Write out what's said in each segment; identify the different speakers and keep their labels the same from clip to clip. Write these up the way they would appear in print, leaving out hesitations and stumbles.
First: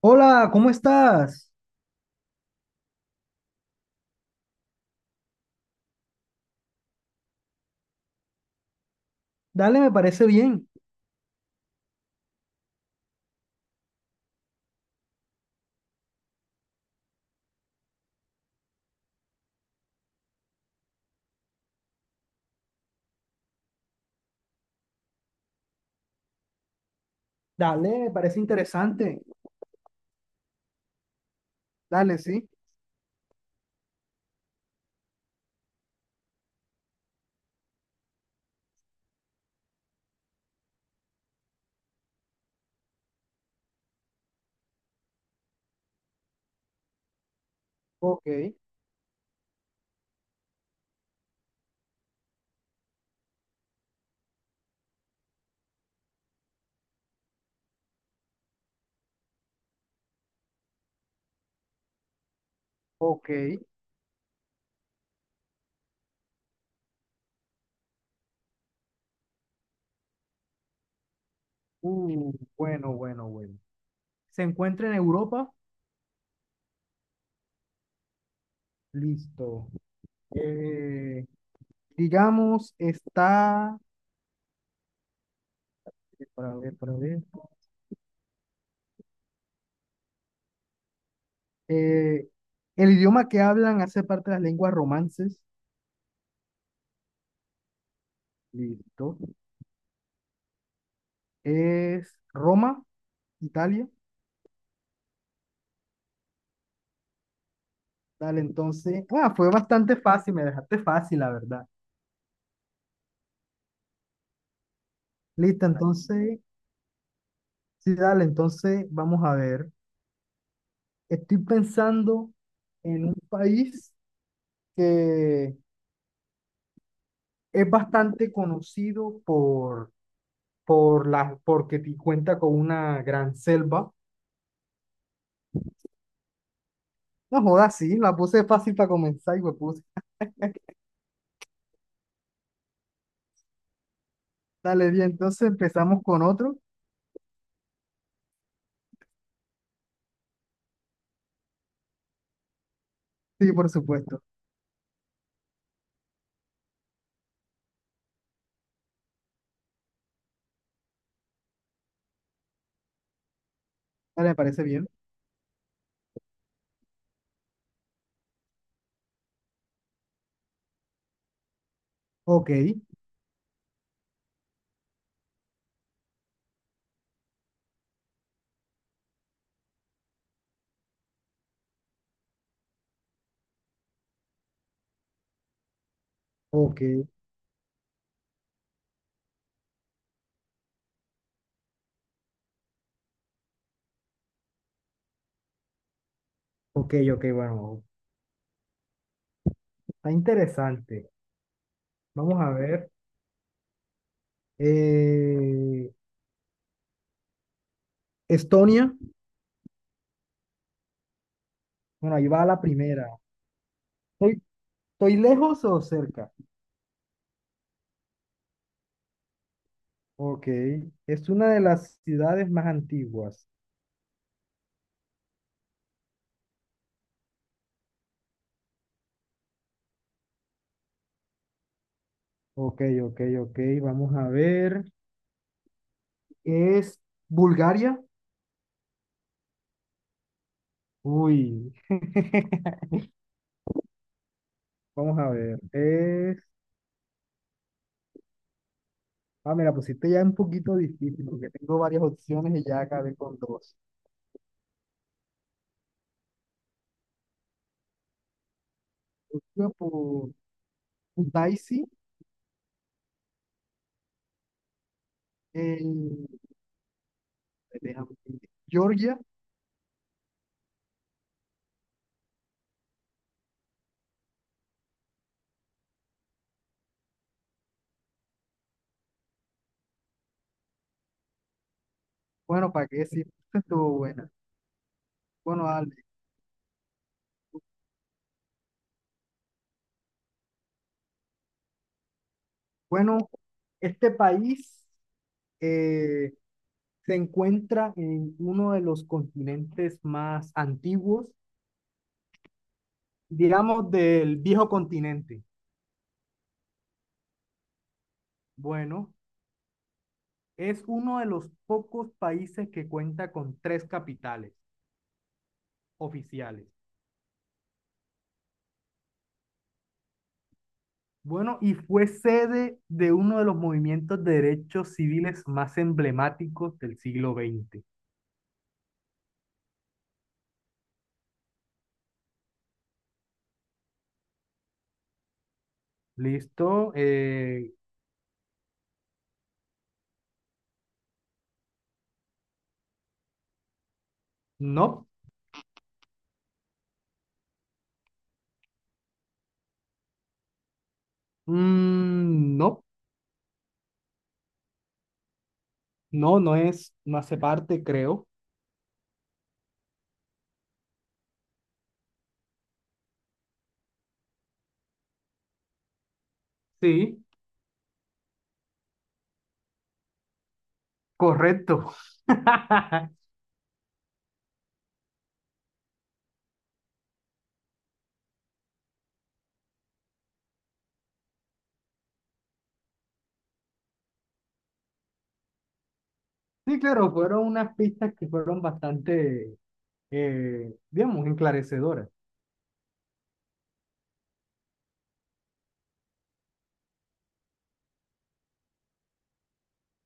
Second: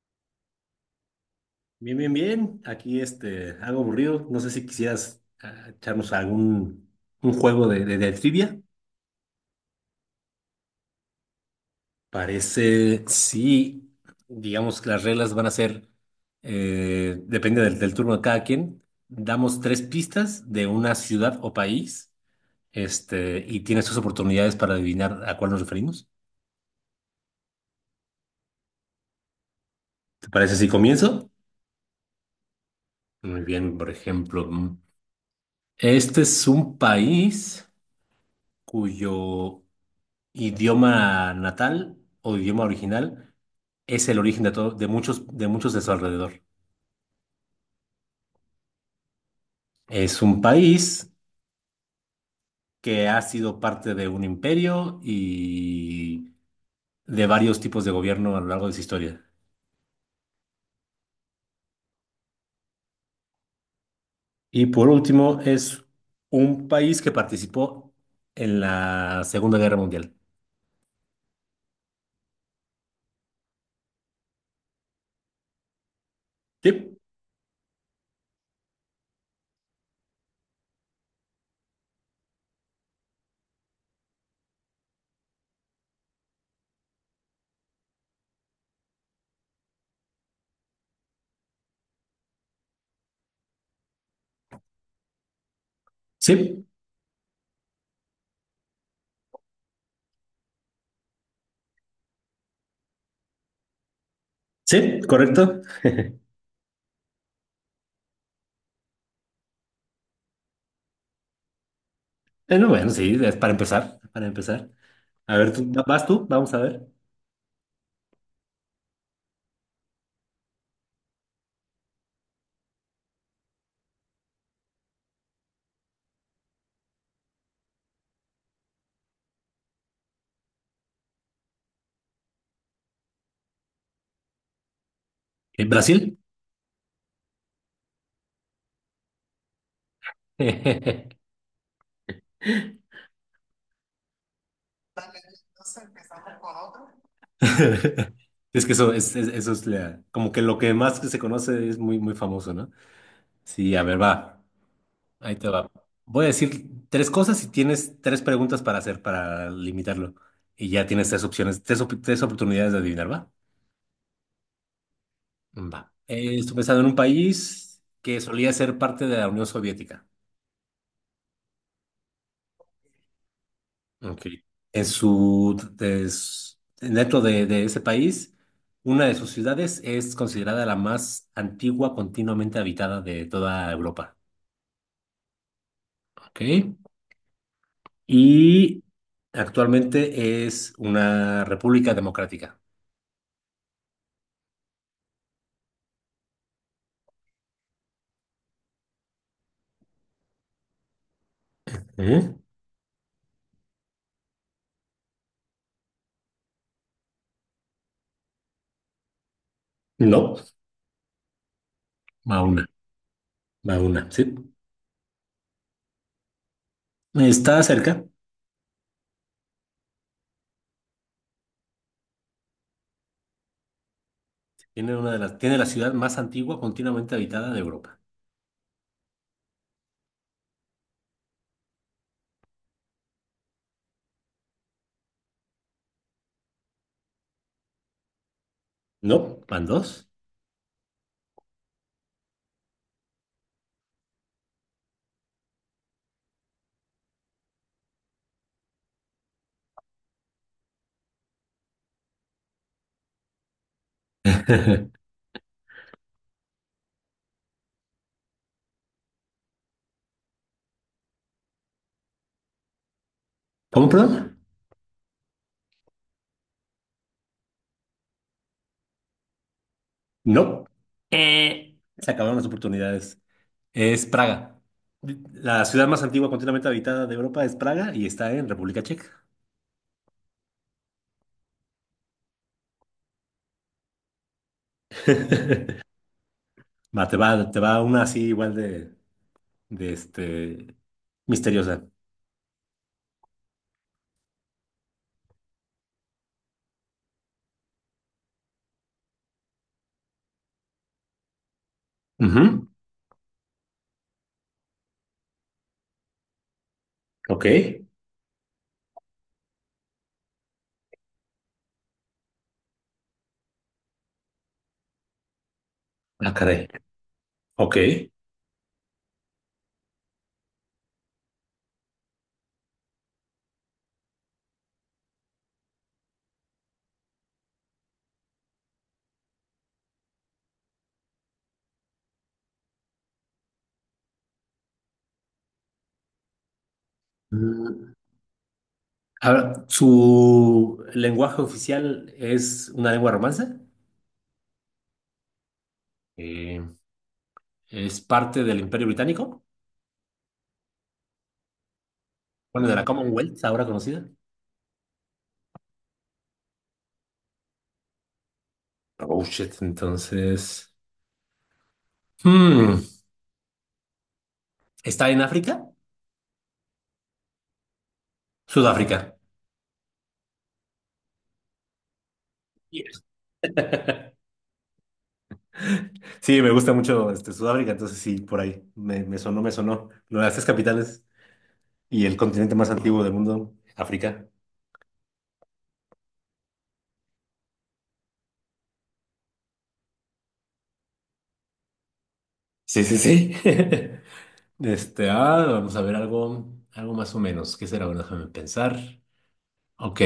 Speaker 1: Hola, ¿cómo estás?
Speaker 2: Bien, bien, bien. Aquí algo aburrido. No sé si quisieras echarnos algún un juego de trivia.
Speaker 1: Dale, me parece bien.
Speaker 2: Parece, sí, digamos que las reglas van a ser, depende del turno de cada quien. Damos tres pistas de una ciudad o país, y tienes tus oportunidades para adivinar a cuál nos referimos.
Speaker 1: Dale, me parece interesante.
Speaker 2: ¿Te parece si comienzo?
Speaker 1: Dale, sí.
Speaker 2: Muy bien, por ejemplo, este es un país cuyo idioma natal o idioma original es el origen de muchos de su alrededor.
Speaker 1: Ok,
Speaker 2: Es un país que ha sido parte de un imperio y de varios tipos de gobierno a lo largo de su historia.
Speaker 1: ok.
Speaker 2: Y por último, es un país que participó en la Segunda Guerra Mundial.
Speaker 1: Bueno, bueno, bueno. ¿Se encuentra en Europa?
Speaker 2: Sí,
Speaker 1: Listo. Eh, digamos, está... Para ver, para ver. Eh, el idioma que hablan hace parte de las lenguas romances.
Speaker 2: sí,
Speaker 1: Listo. Es Roma, Italia.
Speaker 2: sí, correcto.
Speaker 1: Dale, entonces. Fue bastante fácil, me dejaste fácil, la verdad.
Speaker 2: No, bueno, sí, es para empezar, para empezar. A ver,
Speaker 1: Listo,
Speaker 2: tú, ¿vas tú?
Speaker 1: entonces.
Speaker 2: Vamos a ver.
Speaker 1: Sí, dale, entonces vamos a ver. Estoy pensando en un país que es bastante conocido por la, porque ti- cuenta con una gran selva.
Speaker 2: ¿Brasil?
Speaker 1: No jodas, sí, la puse fácil para comenzar y pues puse.
Speaker 2: Sí,
Speaker 1: Dale, bien, entonces empezamos con otro.
Speaker 2: Es que eso eso es como que lo que más que se conoce es muy, muy famoso, ¿no?
Speaker 1: Sí, por
Speaker 2: Sí, a ver,
Speaker 1: supuesto.
Speaker 2: va. Ahí te va. Voy a decir tres cosas y tienes tres preguntas para hacer, para limitarlo. Y ya tienes tres opciones, tres oportunidades de adivinar, ¿va?
Speaker 1: Dale, me parece bien.
Speaker 2: Va. Estoy pensando en un país que solía ser parte de la Unión Soviética.
Speaker 1: Ok,
Speaker 2: Ok. En su dentro de ese país, una de sus ciudades es considerada la más antigua continuamente habitada de toda Europa. Ok.
Speaker 1: ok,
Speaker 2: Y actualmente es una república democrática.
Speaker 1: ok, ok, bueno, está interesante.
Speaker 2: ¿Eh?
Speaker 1: Vamos a ver. Eh, Estonia,
Speaker 2: No,
Speaker 1: bueno, ahí
Speaker 2: va
Speaker 1: va la
Speaker 2: una,
Speaker 1: primera.
Speaker 2: va una, sí.
Speaker 1: ¿Estoy lejos o cerca?
Speaker 2: Está cerca.
Speaker 1: Ok, es una de las ciudades más antiguas.
Speaker 2: Tiene una de las, tiene la ciudad más antigua continuamente habitada de Europa.
Speaker 1: Ok, ok, ok, vamos a ver. ¿Es Bulgaria?
Speaker 2: No, van dos.
Speaker 1: Uy, vamos a ver. Es... Me la pusiste ya un poquito difícil porque tengo varias opciones y ya acabé con dos. Iba por Daisy,
Speaker 2: ¿Cómo, perdón?
Speaker 1: en... déjame ver, Georgia.
Speaker 2: No, se acabaron las oportunidades. Es Praga. La ciudad más antigua continuamente habitada de Europa es Praga y está en República Checa.
Speaker 1: Bueno, ¿para qué decir? Esta estuvo buena. Bueno, dale.
Speaker 2: Va, te va, te va una así igual de misteriosa.
Speaker 1: Bueno, este país... eh, se encuentra en uno de los continentes más antiguos,
Speaker 2: Ujú.
Speaker 1: digamos del viejo continente.
Speaker 2: Ok.
Speaker 1: Bueno, es uno de los pocos países que cuenta con tres capitales
Speaker 2: Ah, caray.
Speaker 1: oficiales.
Speaker 2: Ok.
Speaker 1: Bueno, y fue sede de uno de los movimientos de derechos civiles más emblemáticos del siglo XX. ¿Listo?
Speaker 2: Mm, ahora, ¿su lenguaje oficial es una lengua romance?
Speaker 1: No.
Speaker 2: Eh, ¿Es parte del Imperio Británico?
Speaker 1: Mm,
Speaker 2: Bueno, de la
Speaker 1: no,
Speaker 2: Commonwealth, ahora conocida.
Speaker 1: no, no es, no hace parte, creo.
Speaker 2: Oh, shit, entonces. Hmm, ¿Está en África?
Speaker 1: Sí,
Speaker 2: Sudáfrica.
Speaker 1: correcto.
Speaker 2: Sí, me gusta mucho Sudáfrica, entonces sí, por ahí me, me sonó, me sonó. Lo de las tres capitales y el continente más antiguo del mundo, África.
Speaker 1: Sí, claro, fueron unas pistas que fueron bastante, digamos, enclarecedoras.
Speaker 2: Sí, sí, sí. Vamos a ver algo, algo más o menos. ¿Qué será? Bueno, déjame pensar. Ok.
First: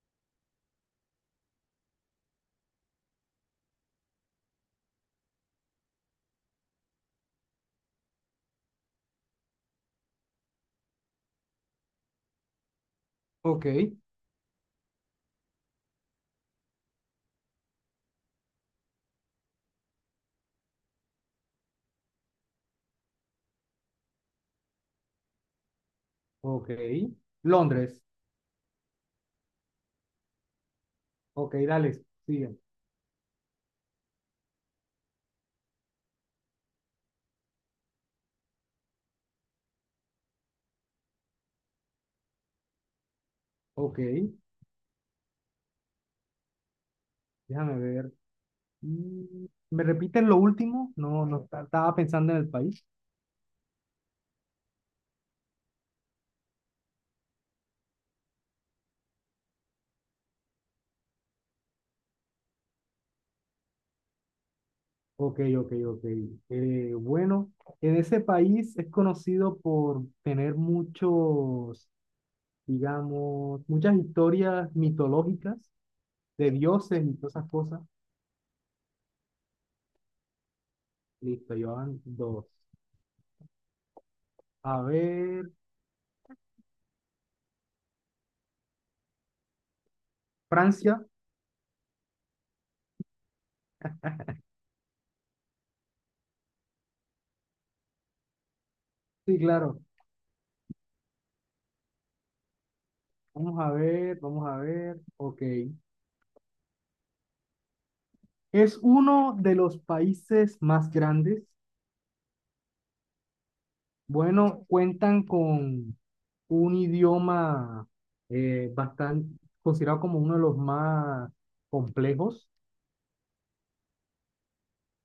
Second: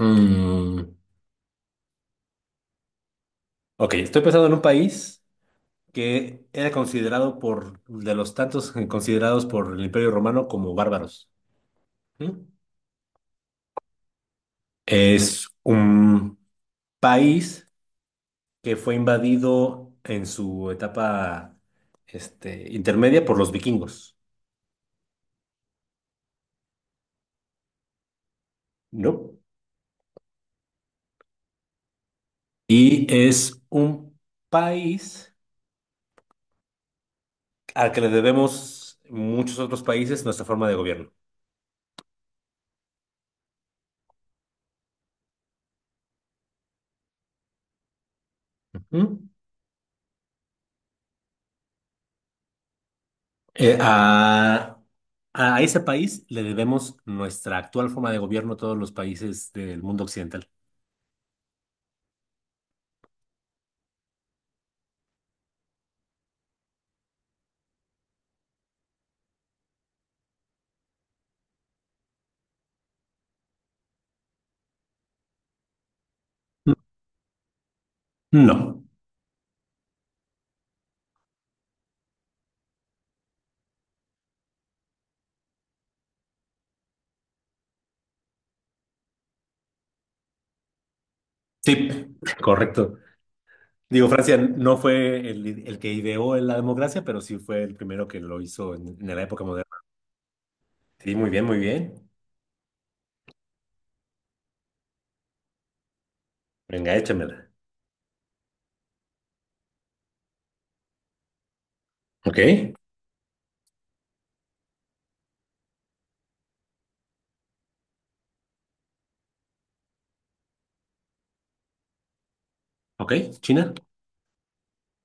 Speaker 2: mm, ok, estoy pensando en un país que era considerado de los tantos considerados por el Imperio Romano como bárbaros. ¿Mm?
Speaker 1: Ok,
Speaker 2: Es un país que fue invadido en su etapa intermedia por los vikingos,
Speaker 1: ok. Londres.
Speaker 2: ¿no?
Speaker 1: Ok, dale, sigue.
Speaker 2: Y es un país al que le debemos muchos otros países nuestra forma de gobierno.
Speaker 1: Ok, déjame ver.
Speaker 2: Ujú.
Speaker 1: Mm, ¿me repiten lo último? No, no, estaba pensando en el país.
Speaker 2: Eh, a, a ese país le debemos nuestra actual forma de gobierno a todos los países del mundo occidental.
Speaker 1: Ok, ok, ok. Bueno, en ese país es conocido por tener muchos, digamos, muchas historias mitológicas de dioses y todas esas cosas.
Speaker 2: No.
Speaker 1: Listo, llevan dos. A ver, Francia,
Speaker 2: Sí, correcto. Digo, Francia no fue el que ideó la democracia, pero sí fue el primero que lo hizo en la
Speaker 1: sí,
Speaker 2: época moderna.
Speaker 1: claro.
Speaker 2: Sí, muy bien, muy bien.
Speaker 1: Vamos a ver, vamos a ver. Ok.
Speaker 2: Venga, échamela.
Speaker 1: Es uno de los países más grandes.
Speaker 2: Ok,
Speaker 1: Bueno, cuentan con un idioma bastante considerado como uno de los más complejos.
Speaker 2: ¿ok? ¿China?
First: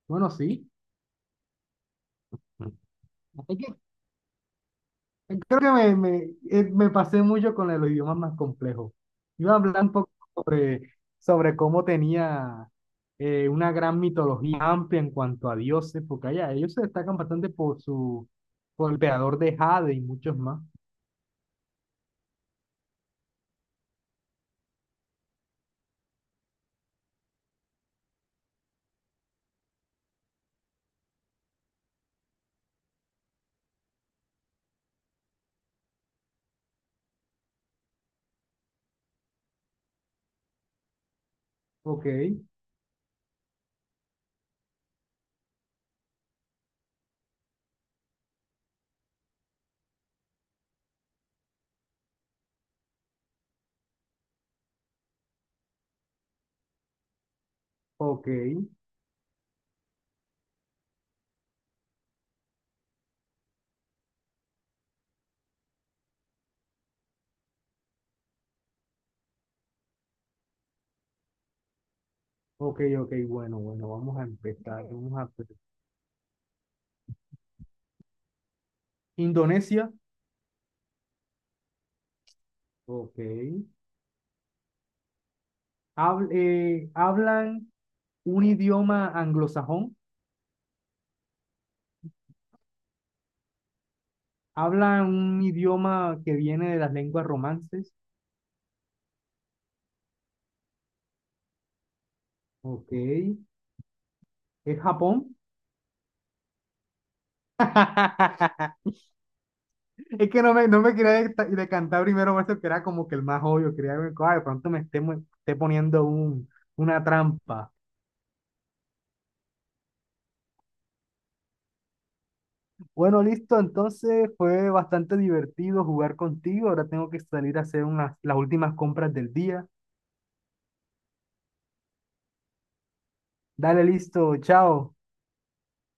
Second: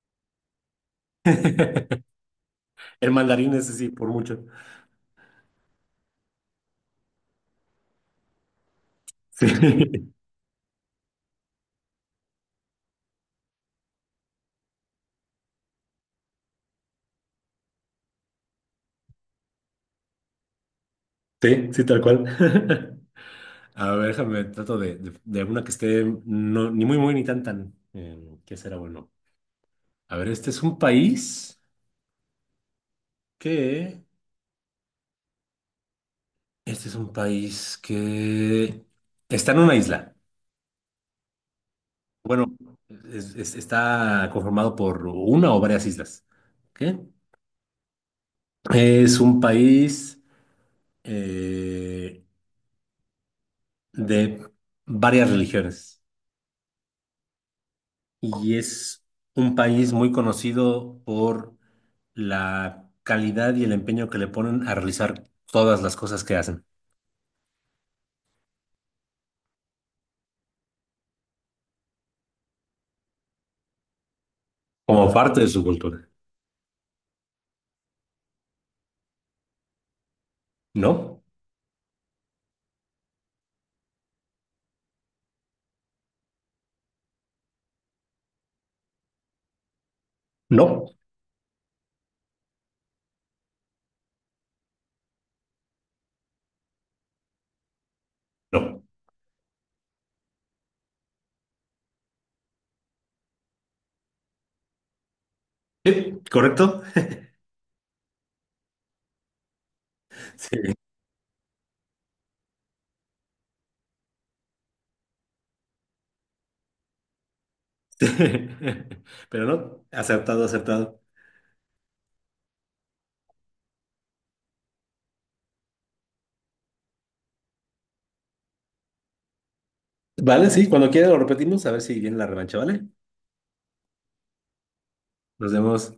Speaker 1: Bueno, sí.
Speaker 2: El mandarín
Speaker 1: Hay que
Speaker 2: ese sí, por mucho.
Speaker 1: creo que me pasé mucho con los idiomas más complejos.
Speaker 2: Sí,
Speaker 1: Iba a hablar un poco sobre cómo tenía una gran mitología amplia en cuanto a dioses, porque allá ellos se destacan bastante por su, por el creador de Jade y muchos más.
Speaker 2: sí, sí, tal cual. A ver, déjame, trato de una que esté no, ni muy, muy, ni tan, tan. ¿Qué será bueno? A ver, este es un país que... Este es un país que está en una isla.
Speaker 1: Ok,
Speaker 2: Bueno, está conformado por una o varias islas. ¿Qué? Es un país... eh, de varias religiones
Speaker 1: ok,
Speaker 2: y es un país muy conocido por la calidad y el empeño que le ponen a realizar todas las cosas que hacen
Speaker 1: ok, ok, bueno, bueno, vamos a empezar.
Speaker 2: como
Speaker 1: Vamos a...
Speaker 2: parte de
Speaker 1: empezar.
Speaker 2: su cultura.
Speaker 1: Indonesia,
Speaker 2: ¿No?
Speaker 1: ok. Hablan un idioma anglosajón.
Speaker 2: No,
Speaker 1: Habla un idioma que viene de las lenguas romances.
Speaker 2: no.
Speaker 1: Ok. ¿Es Japón?
Speaker 2: ¿Correcto?
Speaker 1: Es que
Speaker 2: Sí.
Speaker 1: no me quería decantar primero por eso que era como que el más obvio. Quería ver, "Ay, de pronto me esté, esté poniendo un, una trampa".
Speaker 2: Pero no, acertado, acertado.
Speaker 1: Bueno, listo. Entonces fue bastante divertido jugar contigo. Ahora tengo que salir a hacer unas, las últimas compras del día.
Speaker 2: Vale, sí, cuando quiera lo repetimos, a ver si viene la revancha, ¿vale?
Speaker 1: Dale, listo. Chao.
Speaker 2: Nos vemos.